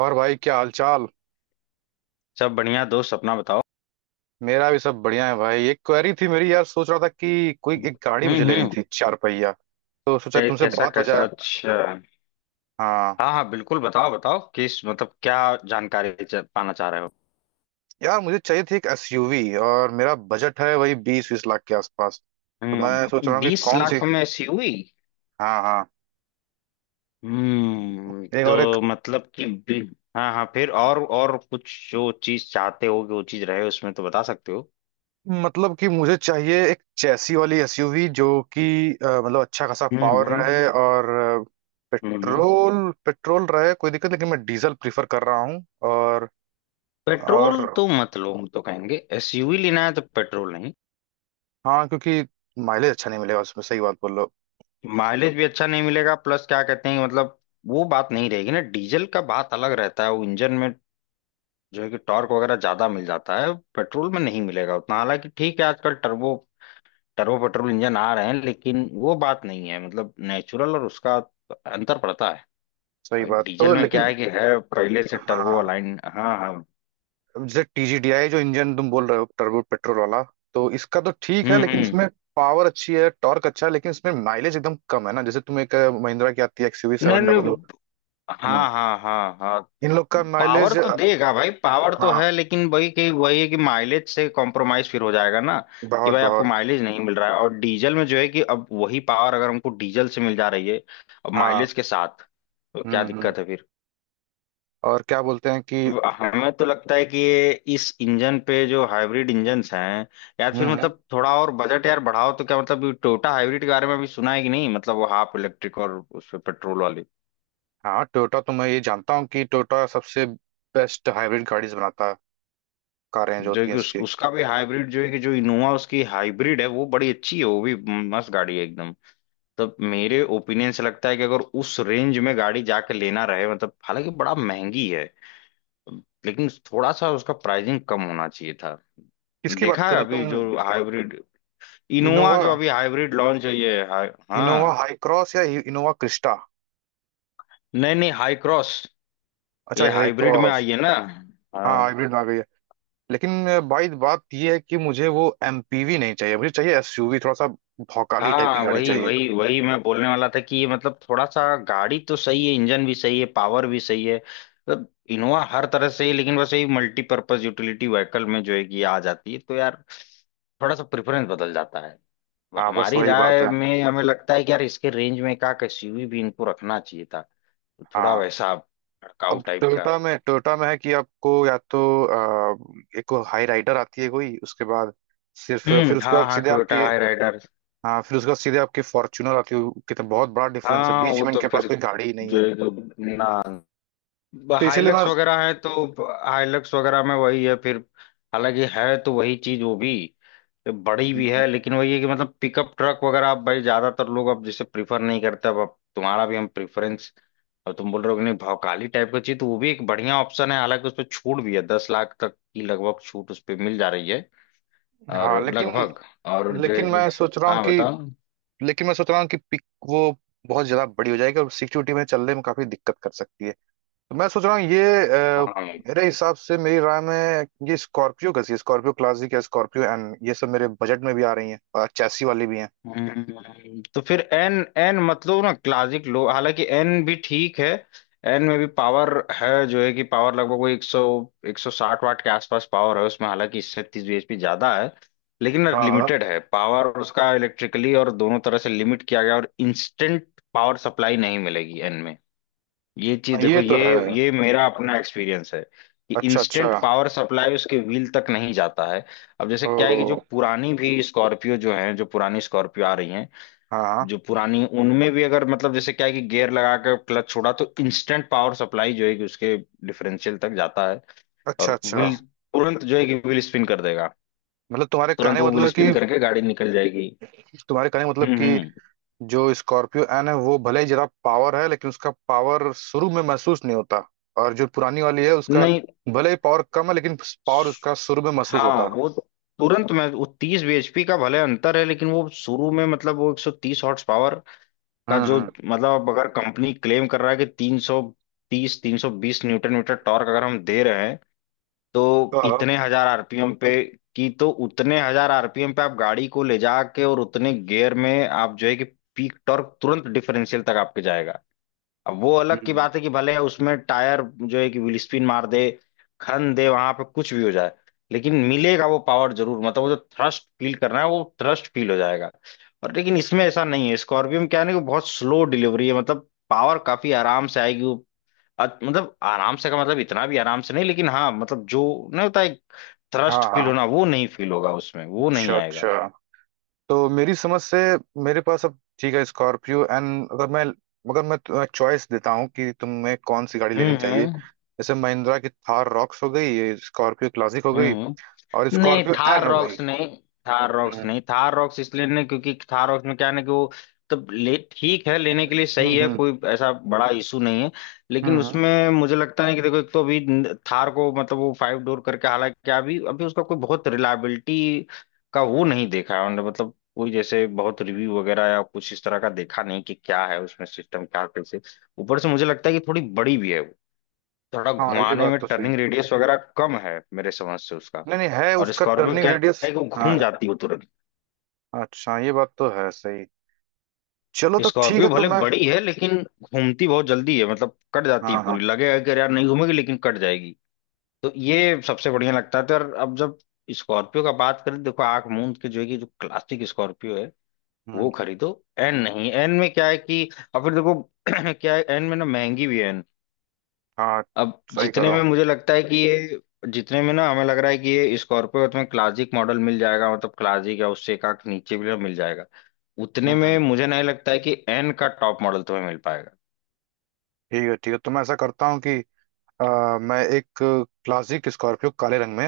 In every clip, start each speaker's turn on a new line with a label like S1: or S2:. S1: और भाई क्या हालचाल।
S2: सब बढ़िया दोस्त। अपना बताओ।
S1: मेरा भी सब बढ़िया है भाई। एक क्वेरी थी मेरी यार, सोच रहा था कि कोई एक गाड़ी मुझे लेनी
S2: हम्म।
S1: थी, चार पहिया। तो सोचा तुमसे
S2: कैसा
S1: बात हो
S2: कैसा?
S1: जाए।
S2: अच्छा।
S1: हाँ।
S2: हाँ हाँ, बिल्कुल बताओ बताओ। किस मतलब, क्या जानकारी पाना चाह रहे हो?
S1: यार मुझे चाहिए थी एक एसयूवी। और मेरा बजट है वही 20-20 लाख के आसपास। तो मैं सोच रहा
S2: हम्म।
S1: हूँ कि
S2: बीस
S1: कौन सी।
S2: लाख में ऐसी हुई?
S1: हाँ हाँ।
S2: हम्म,
S1: एक और एक।
S2: तो मतलब कि। हाँ हाँ, फिर और कुछ जो चीज चाहते हो कि वो चीज रहे उसमें तो बता सकते हो।
S1: मतलब कि मुझे चाहिए एक चैसी वाली एसयूवी जो कि, मतलब अच्छा खासा
S2: हम्म
S1: पावर
S2: हम्म
S1: रहे और अ,
S2: हम्म, हम्म।
S1: पेट्रोल पेट्रोल रहे कोई दिक्कत, लेकिन मैं डीजल प्रीफर कर रहा हूँ। और और
S2: पेट्रोल तो मत लो। हम तो कहेंगे एसयूवी लेना है तो पेट्रोल नहीं।
S1: हाँ, क्योंकि माइलेज अच्छा नहीं मिलेगा उसमें। सही बात बोल रहे हो।
S2: माइलेज भी अच्छा नहीं मिलेगा, प्लस क्या कहते हैं, मतलब वो बात नहीं रहेगी ना। डीजल का बात अलग रहता है वो इंजन में, जो है कि टॉर्क वगैरह ज्यादा मिल जाता है, पेट्रोल में नहीं मिलेगा उतना। हालांकि ठीक है, आजकल टर्बो टर्बो पेट्रोल इंजन आ रहे हैं, लेकिन वो बात नहीं है, मतलब नेचुरल, और उसका अंतर पड़ता है।
S1: सही
S2: भाई
S1: बात तो
S2: डीजल
S1: बिल्कुल,
S2: में क्या
S1: लेकिन।
S2: है कि है पहले से टर्बो
S1: हाँ।
S2: अलाइन। हाँ हाँ।
S1: अब जैसे टीजीडीआई जो इंजन तुम बोल रहे हो, टर्बो पेट्रोल वाला, तो इसका तो ठीक है, लेकिन इसमें
S2: हम्म।
S1: पावर अच्छी है, टॉर्क अच्छा है, लेकिन इसमें माइलेज एकदम कम है ना। जैसे तुम एक महिंद्रा की आती है एक्सयूवी
S2: नहीं
S1: सेवन डबल।
S2: नहीं।
S1: हम्म।
S2: हाँ हाँ हाँ हाँ।
S1: इन लोग का
S2: पावर
S1: माइलेज।
S2: तो देगा भाई, पावर तो
S1: हाँ
S2: है, लेकिन वही है कि माइलेज से कॉम्प्रोमाइज फिर हो जाएगा ना। कि
S1: बहुत
S2: भाई आपको
S1: बहुत।
S2: माइलेज नहीं मिल रहा है, और डीजल में जो है कि अब वही पावर अगर हमको डीजल से मिल जा रही है अब
S1: हाँ।
S2: माइलेज के साथ, तो क्या
S1: हम्म।
S2: दिक्कत है फिर।
S1: और क्या बोलते हैं कि।
S2: अब हमें तो लगता है कि ये इस इंजन पे जो हाइब्रिड इंजन्स हैं, यार फिर
S1: हम्म।
S2: मतलब थोड़ा और बजट यार बढ़ाओ तो क्या। मतलब टोयोटा हाइब्रिड के बारे में अभी सुना है कि नहीं, मतलब वो हाफ इलेक्ट्रिक और उस पे पेट्रोल वाली।
S1: हाँ टोयोटा तो मैं ये जानता हूँ कि टोयोटा सबसे बेस्ट हाइब्रिड गाड़ीज बनाता है। कारें जो
S2: जो
S1: होती हैं
S2: कि उस,
S1: इसकी।
S2: उसका भी हाइब्रिड जो है कि, जो इनोवा उसकी हाइब्रिड है वो बड़ी अच्छी है। वो भी मस्त गाड़ी है एकदम। तब मेरे ओपिनियन से लगता है कि अगर उस रेंज में गाड़ी जाके लेना रहे, मतलब हालांकि बड़ा महंगी है, लेकिन थोड़ा सा उसका प्राइसिंग कम होना चाहिए था।
S1: किसकी बात
S2: देखा है
S1: करो
S2: अभी
S1: तुम।
S2: जो हाइब्रिड इनोवा
S1: इनोवा।
S2: जो अभी हाइब्रिड लॉन्च हुई है
S1: इनोवा
S2: हाँ।
S1: हाई क्रॉस या इनोवा क्रिस्टा।
S2: नहीं नहीं, हाई क्रॉस।
S1: अच्छा
S2: ये
S1: हाई
S2: हाइब्रिड में
S1: क्रॉस।
S2: आई है ना।
S1: हाँ
S2: हाँ
S1: हाइब्रिड आ गई है। लेकिन भाई बात ये है कि मुझे वो एमपीवी नहीं चाहिए, मुझे चाहिए एसयूवी, थोड़ा सा भौकाली टाइप की
S2: हाँ।
S1: गाड़ी
S2: वही
S1: चाहिए।
S2: वही वही, मैं बोलने वाला था कि ये मतलब थोड़ा सा गाड़ी तो सही है, इंजन भी सही है, पावर भी सही है मतलब इनोवा हर तरह से ही, लेकिन बस यही मल्टीपर्पज यूटिलिटी व्हीकल में जो है कि आ जाती है, तो यार थोड़ा सा प्रेफरेंस बदल जाता है।
S1: हाँ बस
S2: हमारी
S1: वही बात
S2: राय
S1: है।
S2: में हमें लगता है कि यार इसके रेंज में का एसयूवी भी इनको रखना चाहिए था, तो थोड़ा
S1: हाँ।
S2: वैसा भड़काऊ
S1: अब
S2: टाइप का।
S1: टोयोटा में है कि आपको या तो एक हाई राइडर आती है कोई, उसके बाद सिर्फ, फिर
S2: हम्म।
S1: उसके
S2: हाँ
S1: बाद
S2: हाँ,
S1: सीधे
S2: टोयोटा
S1: आपकी।
S2: High rider.
S1: हाँ फिर उसके बाद सीधे आपकी फॉर्च्यूनर आती है। कितना बहुत बड़ा डिफरेंस है
S2: हाँ
S1: बीच
S2: वो
S1: में,
S2: तो
S1: इनके पास
S2: फिर
S1: कोई गाड़ी ही नहीं
S2: जो
S1: है।
S2: है कि ना,
S1: तो इसीलिए
S2: हाइलक्स वगैरह है, तो हाइलक्स वगैरह में वही है फिर। हालांकि है तो वही चीज वो भी, बड़ी भी
S1: मैं।
S2: है, लेकिन वही है कि मतलब पिकअप ट्रक वगैरह अब भाई ज्यादातर लोग अब जैसे प्रीफर नहीं करते। अब तुम्हारा भी हम प्रेफरेंस। अब तुम बोल रहे हो कि नहीं भौकाली टाइप का चीज, तो वो भी एक बढ़िया ऑप्शन है। हालांकि उस पर छूट भी है, 10 लाख तक की लगभग छूट उस पर मिल जा रही है। और
S1: हाँ लेकिन।
S2: लगभग, और जो है
S1: लेकिन
S2: कि।
S1: मैं सोच रहा हूँ
S2: हाँ
S1: कि।
S2: बताओ।
S1: लेकिन मैं सोच रहा हूँ कि पिक, वो बहुत ज्यादा बड़ी हो जाएगी और सिक्योरिटी में चलने में काफी दिक्कत कर सकती है। तो मैं सोच रहा हूँ ये अ,
S2: हाँ।
S1: मेरे हिसाब से, मेरी राय में ये स्कॉर्पियो का चाहिए, स्कॉर्पियो क्लासिक या स्कॉर्पियो एन। ये सब मेरे बजट में भी आ रही हैं और चैसी वाली भी हैं।
S2: तो फिर एन एन मतलब ना क्लासिक लो, हालांकि एन भी ठीक है। एन में भी पावर है जो है कि, पावर लगभग वो एक सौ साठ वाट के आसपास पावर है उसमें, हालांकि इससे 30 bhp ज्यादा है, लेकिन
S1: हाँ हाँ।
S2: लिमिटेड है पावर उसका। इलेक्ट्रिकली और दोनों तरह से लिमिट किया गया, और इंस्टेंट पावर सप्लाई नहीं मिलेगी एन में। ये चीज
S1: हाँ,
S2: देखो,
S1: ये तो
S2: ये
S1: है।
S2: ये मेरा अपना एक्सपीरियंस है कि
S1: अच्छा अच्छा।
S2: इंस्टेंट पावर सप्लाई उसके व्हील तक नहीं जाता है। अब जैसे क्या है कि
S1: ओ।
S2: जो पुरानी भी स्कॉर्पियो जो है, जो पुरानी स्कॉर्पियो आ रही हैं,
S1: हाँ।
S2: जो पुरानी उनमें भी अगर, मतलब जैसे क्या है कि गियर लगा कर क्लच छोड़ा तो इंस्टेंट पावर सप्लाई जो है कि उसके डिफरेंशियल तक जाता है,
S1: अच्छा
S2: और
S1: अच्छा।
S2: व्हील तुरंत जो है कि व्हील स्पिन कर देगा।
S1: मतलब तुम्हारे कहने
S2: तुरंत
S1: का
S2: वो व्हील
S1: मतलब कि।
S2: स्पिन करके गाड़ी निकल जाएगी।
S1: तुम्हारे कहने का मतलब कि
S2: हम्म।
S1: जो स्कॉर्पियो एन है वो भले ही ज्यादा पावर है लेकिन उसका पावर शुरू में महसूस नहीं होता, और जो पुरानी वाली है उसका
S2: नहीं।
S1: भले ही पावर कम है, लेकिन पावर
S2: स-
S1: उसका शुरू में महसूस होता
S2: हाँ
S1: है।
S2: वो। तुरंत में वो 30 bhp का भले अंतर है, लेकिन वो शुरू में मतलब वो 130 हॉर्स पावर का जो
S1: हम्म।
S2: मतलब। अब अगर कंपनी क्लेम कर रहा है कि 330 320 न्यूटन मीटर टॉर्क अगर हम दे रहे हैं, तो
S1: हाँ।
S2: इतने हजार आरपीएम पे की, तो उतने हजार आरपीएम पे आप गाड़ी को ले जाके और उतने गियर में आप जो है कि पीक टॉर्क तुरंत डिफरेंशियल तक आपके जाएगा। अब वो अलग की
S1: हम्म,
S2: बात है कि भले उसमें टायर जो है कि व्हील स्पिन मार दे, खन दे, वहां पे कुछ भी हो जाए, लेकिन मिलेगा वो पावर जरूर, मतलब वो जो थ्रस्ट फील करना है वो थ्रस्ट फील हो जाएगा। और लेकिन इसमें ऐसा नहीं है, स्कॉर्पियो में क्या है ना कि बहुत स्लो डिलीवरी है, मतलब पावर काफी आराम से आएगी। मतलब आराम से का मतलब इतना भी आराम से नहीं, लेकिन हाँ मतलब जो नहीं होता एक
S1: हाँ।
S2: थ्रस्ट फील
S1: हाँ।
S2: होना वो नहीं फील होगा उसमें, वो नहीं
S1: अच्छा
S2: आएगा।
S1: अच्छा। तो मेरी समझ से, मेरे पास अब ठीक है स्कॉर्पियो एंड अगर मैं, मगर मैं तुम्हें चॉइस देता हूँ कि तुम्हें कौन सी गाड़ी लेनी
S2: हम्म
S1: चाहिए,
S2: हम्म
S1: जैसे महिंद्रा की थार रॉक्स हो गई, ये स्कॉर्पियो क्लासिक हो गई
S2: हम्म।
S1: और
S2: नहीं
S1: स्कॉर्पियो एन
S2: थार
S1: हो गई।
S2: रॉक्स नहीं, थार रॉक्स
S1: हम्म
S2: नहीं, थार रॉक्स इसलिए नहीं क्योंकि थार रॉक्स में क्या है ना कि वो तब ले ठीक है, लेने के लिए सही है,
S1: हम्म।
S2: कोई ऐसा बड़ा इशू नहीं है,
S1: हम्म,
S2: लेकिन
S1: हम्म।
S2: उसमें मुझे लगता नहीं कि देखो। एक तो अभी थार को मतलब वो फाइव डोर करके, हालांकि अभी अभी उसका कोई बहुत रिलायबिलिटी का वो नहीं देखा है हमने, मतलब कोई जैसे बहुत रिव्यू वगैरह या कुछ इस तरह का देखा नहीं कि क्या है उसमें, सिस्टम क्या कैसे। ऊपर से मुझे लगता है कि थोड़ी बड़ी भी है, थोड़ा
S1: हाँ ये
S2: घुमाने
S1: बात
S2: में
S1: तो सही है।
S2: टर्निंग रेडियस वगैरह कम है मेरे समझ से उसका।
S1: नहीं नहीं है
S2: और
S1: उसका
S2: स्कॉर्पियो
S1: टर्निंग
S2: क्या
S1: रेडियस।
S2: है कि वो घूम
S1: हाँ।
S2: जाती है तुरंत।
S1: अच्छा ये बात तो है सही। चलो तो ठीक
S2: स्कॉर्पियो
S1: है। तो
S2: भले
S1: मैं।
S2: बड़ी है लेकिन घूमती बहुत जल्दी है, मतलब कट जाती है
S1: हाँ हाँ।
S2: पूरी। लगेगा कि अरे यार नहीं घूमेगी, लेकिन कट जाएगी। तो ये सबसे बढ़िया लगता था। और अब जब स्कॉर्पियो का बात करें, देखो आंख मूंद के जो है कि जो क्लासिक स्कॉर्पियो है
S1: हम्म।
S2: वो खरीदो। एन नहीं। एन में क्या है कि, और फिर देखो क्या है एन में ना, महंगी भी है।
S1: हाँ।
S2: अब
S1: सही
S2: जितने
S1: करो।
S2: में मुझे लगता है कि ये, जितने में ना हमें लग रहा है कि ये स्कॉर्पियो तुम्हें क्लासिक मॉडल मिल जाएगा, मतलब क्लासिक या उससे एक आंख नीचे भी मिल जाएगा। उतने
S1: हम्म हम्म,
S2: में मुझे नहीं लगता है कि एन का टॉप मॉडल तुम्हें मिल पाएगा।
S1: ठीक है ठीक है। तो मैं ऐसा करता हूँ कि मैं एक क्लासिक स्कॉर्पियो काले रंग में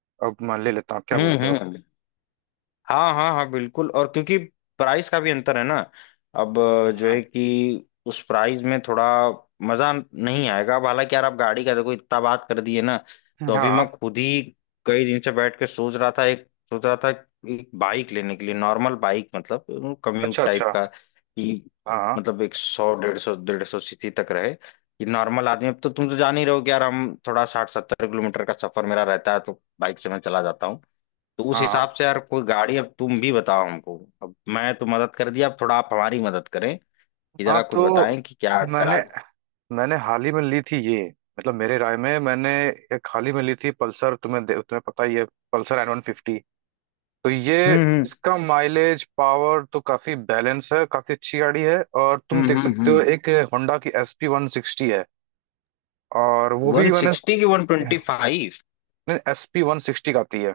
S1: अब मैं ले लेता हूँ, क्या बोलते हो।
S2: हम्म, हाँ हाँ हाँ, बिल्कुल। और क्योंकि प्राइस का भी अंतर है ना। अब जो है
S1: हाँ
S2: कि उस प्राइस में थोड़ा मजा नहीं आएगा। अब हालांकि यार आप गाड़ी का देखो इतना बात कर दिए ना, तो अभी
S1: हाँ,
S2: मैं खुद ही कई दिन से बैठ के सोच रहा था, एक बाइक लेने के लिए, नॉर्मल बाइक, मतलब कम्यूट
S1: अच्छा
S2: टाइप
S1: अच्छा।
S2: का कि
S1: हाँ हाँ
S2: मतलब एक सौ डेढ़ सौ सीसी तक रहे कि नॉर्मल आदमी। अब तो तुम तो जान ही रहो कि यार हम थोड़ा 60 70 किलोमीटर का सफर मेरा रहता है, तो बाइक से मैं चला जाता हूँ। तो उस
S1: हाँ
S2: हिसाब से यार कोई गाड़ी अब तुम भी बताओ हमको। अब मैं तो मदद कर दिया, अब थोड़ा आप हमारी मदद करें, कि
S1: हाँ।
S2: जरा कुछ
S1: तो
S2: बताएं कि क्या
S1: मैंने
S2: करा जाए।
S1: मैंने हाल ही में ली थी ये। मतलब मेरे राय में मैंने एक हाल ही में ली थी पल्सर। तुम्हें पता ही है, पल्सर N150। तो ये,
S2: हम्म
S1: इसका माइलेज पावर तो काफी बैलेंस है, काफी अच्छी गाड़ी है। और तुम देख सकते हो
S2: हम्म।
S1: एक होंडा की SP160 है। और वो भी
S2: वन
S1: मैंने।
S2: सिक्सटी की 125?
S1: नहीं, SP160 का आती है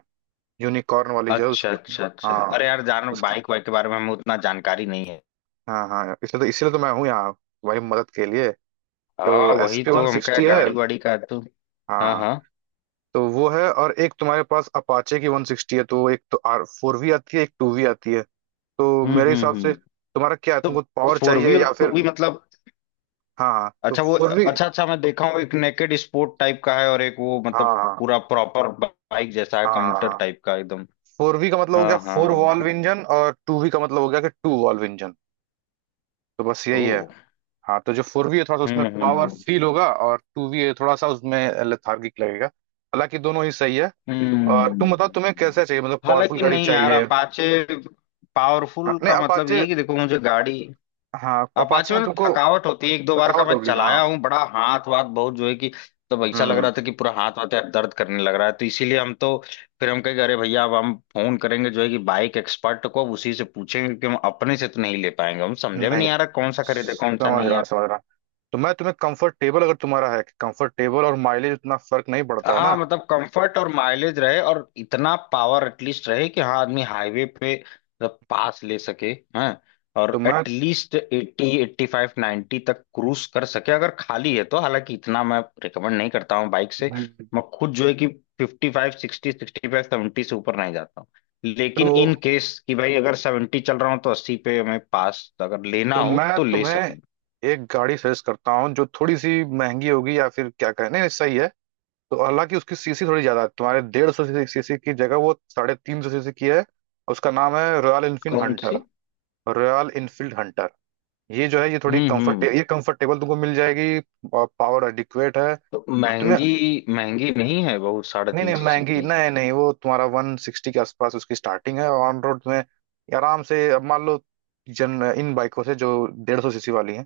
S1: यूनिकॉर्न वाली जो है उस।
S2: अच्छा अच्छा अच्छा,
S1: हाँ,
S2: अरे यार जान
S1: उसका।
S2: बाइक वाइक के बारे में हमें उतना जानकारी नहीं है।
S1: हाँ हाँ, इसलिए तो मैं हूँ यहाँ तुम्हारी मदद के लिए। तो
S2: हाँ
S1: एस
S2: वही
S1: पी
S2: तो,
S1: वन
S2: हम क्या
S1: सिक्सटी है।
S2: गाड़ी वाड़ी का तो। हाँ
S1: हाँ।
S2: हाँ।
S1: तो वो है और एक तुम्हारे पास अपाचे की 160 है, तो एक तो R4V आती है, एक 2V आती है। तो मेरे हिसाब से
S2: हम्म।
S1: तुम्हारा क्या है, तुमको
S2: तो
S1: पावर
S2: फोर
S1: चाहिए
S2: वी और
S1: या
S2: टू
S1: फिर।
S2: वी मतलब?
S1: हाँ हाँ, तो फोर बट वी।
S2: अच्छा अच्छा, मैं देखा हूँ, एक नेकेड स्पोर्ट टाइप का है और एक वो
S1: हाँ
S2: मतलब
S1: हाँ
S2: पूरा प्रॉपर बाइक जैसा है
S1: हाँ हाँ,
S2: कम्यूटर
S1: हाँ।
S2: टाइप का एकदम।
S1: फोर वी का मतलब हो गया
S2: हाँ
S1: फोर
S2: हाँ
S1: वॉल्व
S2: ऐसा।
S1: इंजन और 2V का मतलब हो गया कि टू वॉल्व इंजन। तो बस यही है।
S2: ओ।
S1: हाँ, तो जो 4V है थोड़ा सा उसमें
S2: हम्म
S1: पावर
S2: हम्म
S1: फील होगा और टू वी है थोड़ा सा उसमें लेथार्गिक लगेगा, हालांकि दोनों ही सही है। और तुम बताओ, तुम्हें
S2: हम्म।
S1: कैसा चाहिए, मतलब पावरफुल
S2: हालांकि
S1: गाड़ी
S2: नहीं यार
S1: चाहिए।
S2: अपाचे।
S1: हाँ,
S2: पावरफुल
S1: नहीं
S2: का मतलब ये
S1: अपाचे।
S2: है कि देखो मुझे गाड़ी,
S1: हाँ अपाचे
S2: अपाचे में
S1: में
S2: ना
S1: तुमको
S2: थकावट होती है, एक दो बार का
S1: थकावट
S2: मैं
S1: होगी।
S2: चलाया
S1: हाँ।
S2: हूँ, बड़ा हाथ वाथ बहुत जो है कि। तो ऐसा लग
S1: हम्म।
S2: रहा था कि पूरा हाथ वाथ यार दर्द करने लग रहा है, तो इसीलिए हम तो फिर हम कहेंगे अरे भैया अब हम फोन करेंगे जो है कि बाइक एक्सपर्ट को, अब उसी से पूछेंगे, कि हम अपने से तो नहीं ले पाएंगे, हम समझे में
S1: नहीं,
S2: नहीं आ रहा कौन सा खरीदे कौन सा
S1: समझ
S2: नहीं।
S1: रहा समझ रहा। तो मैं तुम्हें कंफर्टेबल, अगर तुम्हारा है कि कंफर्टेबल और माइलेज उतना फर्क नहीं पड़ता है
S2: हाँ
S1: ना।
S2: मतलब कंफर्ट और माइलेज रहे, और इतना पावर एटलीस्ट रहे कि हाँ आदमी हाईवे पे मतलब पास ले सके। हैं,
S1: तो
S2: और
S1: मैं।
S2: एटलीस्ट 80 85 90 तक क्रूज कर सके अगर खाली है तो, हालांकि इतना मैं रिकमेंड नहीं करता हूँ बाइक से।
S1: हम्म।
S2: मैं खुद जो है कि 55 60 65 70 से ऊपर नहीं जाता हूँ। लेकिन
S1: तो
S2: इन केस कि भाई अगर 70 चल रहा हूँ तो 80 पे मैं पास अगर लेना
S1: तो
S2: हो
S1: मैं
S2: तो ले
S1: तुम्हें
S2: सकूँ।
S1: एक गाड़ी सजेस्ट करता हूँ जो थोड़ी सी महंगी होगी, या फिर क्या कहें, नहीं नहीं, सही है। तो हालांकि उसकी सीसी थोड़ी ज्यादा है, तुम्हारे 150 सीसी की जगह वो 350 सीसी की है। उसका नाम है रॉयल इनफील्ड
S2: कौन सी?
S1: हंटर। रॉयल इनफील्ड हंटर ये जो है, ये थोड़ी कंफर्ट,
S2: हम्म।
S1: ये कंफर्टेबल तुमको मिल जाएगी और पावर एडिक्वेट है।
S2: तो
S1: और तुम्हें।
S2: महंगी, महंगी नहीं है बहुत, साढ़े
S1: नहीं
S2: तीन
S1: नहीं
S2: सौ
S1: महंगी,
S2: सीसी
S1: नहीं नहीं, वो तुम्हारा वन सिक्सटी के आसपास उसकी स्टार्टिंग है ऑन रोड, तुम्हें ये आराम से। अब मान लो जन इन बाइकों से जो 150 सीसी वाली हैं,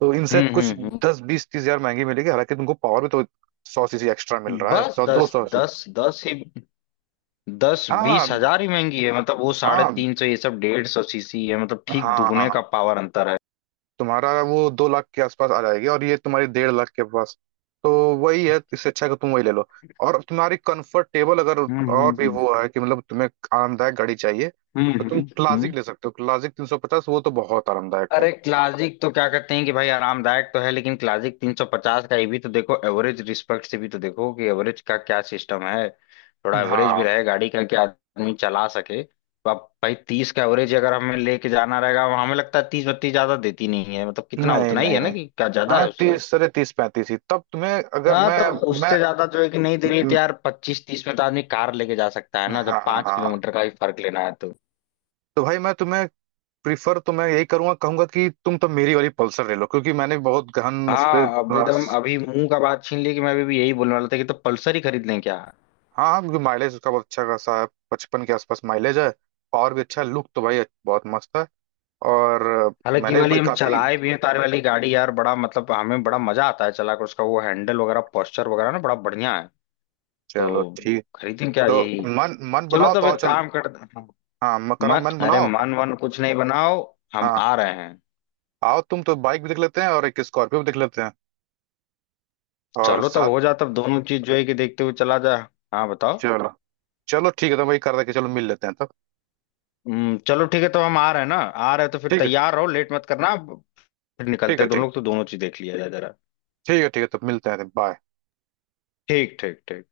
S1: तो इनसे
S2: हम्म
S1: कुछ
S2: हम्म
S1: 10-20-30 हजार महंगी मिलेगी, हालांकि तुमको पावर भी तो 100 सीसी एक्स्ट्रा मिल
S2: हम्म।
S1: रहा है,
S2: बस
S1: सौ दो
S2: दस
S1: सौ
S2: दस दस ही, दस
S1: हाँ हाँ
S2: बीस हजार ही महंगी है, मतलब वो साढ़े
S1: हाँ
S2: तीन सौ ये सब 150 सीसी है, मतलब ठीक
S1: हाँ हाँ
S2: दुगने का
S1: हाँ।
S2: पावर अंतर है।
S1: तुम्हारा वो 2 लाख के आसपास आ जाएगी और ये तुम्हारी 1.5 लाख के पास। तो वही है, इससे अच्छा है कि तुम वही ले लो। और तुम्हारी कंफर्टेबल अगर
S2: हम्म हम्म
S1: और भी
S2: हम्म
S1: वो है कि मतलब तुम्हें आरामदायक गाड़ी चाहिए,
S2: हम्म
S1: तो तुम
S2: हम्म,
S1: क्लासिक
S2: हम्म।
S1: ले सकते हो। क्लासिक 350 वो तो बहुत आरामदायक है।
S2: अरे क्लासिक तो क्या कहते हैं कि भाई आरामदायक तो है, लेकिन क्लासिक 350 का ये भी तो देखो, एवरेज रिस्पेक्ट से भी तो देखो कि एवरेज का क्या सिस्टम है। थोड़ा एवरेज भी
S1: हाँ।
S2: रहे गाड़ी का कि आदमी चला सके। तो अब भाई 30 का एवरेज अगर हमें लेके जाना रहेगा, हमें लगता है 30 32 ज्यादा देती नहीं है, मतलब कितना
S1: नहीं
S2: उतना ही
S1: नहीं
S2: है ना,
S1: नहीं।
S2: कि क्या ज्यादा
S1: हाँ,
S2: है उससे।
S1: 30, 35, 35 ही, तब तुम्हें अगर
S2: हाँ
S1: मैं,
S2: तब उससे ज्यादा जो है कि नहीं दे रही, तो
S1: मैं।
S2: यार 25 30 में तो आदमी कार लेके जा सकता है
S1: हाँ
S2: ना,
S1: हाँ
S2: जब
S1: हाँ,
S2: पांच
S1: हाँ।
S2: किलोमीटर का ही फर्क लेना है तो।
S1: तो भाई मैं तुम्हें, प्रीफर तो मैं यही करूंगा, कहूंगा कि तुम तो मेरी वाली पल्सर ले लो, क्योंकि मैंने बहुत गहन उस पर।
S2: हाँ अब एकदम अभी मुंह का बात छीन ली, कि मैं अभी भी यही बोलने वाला था कि तो पल्सर ही खरीद लें क्या?
S1: हाँ क्योंकि माइलेज उसका बहुत अच्छा खासा है, 55 के आसपास माइलेज है। और भी अच्छा लुक तो भाई बहुत मस्त है। और
S2: हालांकि ये
S1: मैंने
S2: वाली
S1: भी
S2: हम
S1: काफी।
S2: चलाए भी हैं, तार वाली गाड़ी यार बड़ा मतलब हमें बड़ा मजा आता है चला कर, उसका वो हैंडल वगैरह पोस्चर वगैरह ना बड़ा बढ़िया है। तो
S1: चलो ठीक।
S2: खरीदें क्या
S1: तो
S2: यही?
S1: मन मन
S2: चलो
S1: बनाओ, तो
S2: तब
S1: आओ
S2: एक
S1: चल।
S2: काम करते हैं।
S1: हाँ मैं कह रहा हूँ
S2: मत,
S1: मन
S2: अरे
S1: बनाओ।
S2: मन वन कुछ नहीं बनाओ, हम
S1: हाँ
S2: आ रहे हैं।
S1: आओ तुम, तो बाइक भी देख लेते हैं और एक स्कॉर्पियो भी देख लेते हैं और
S2: चलो तब
S1: साथ।
S2: हो जाए तब दोनों चीज जो है कि देखते हुए चला जाए। हाँ बताओ।
S1: चलो। चलो ठीक है, तो वही कर रहा कि चलो मिल लेते हैं तब।
S2: चलो ठीक है तो हम आ रहे हैं ना, आ रहे हैं तो फिर
S1: ठीक है।
S2: तैयार रहो, लेट मत करना अब। फिर
S1: ठीक
S2: निकलते
S1: है।
S2: हैं दोनों
S1: ठीक।
S2: लोग, तो दोनों चीज देख लिया जाए जरा।
S1: ठीक है ठीक है, तब मिलते हैं, बाय।
S2: ठीक ठीक ठीक।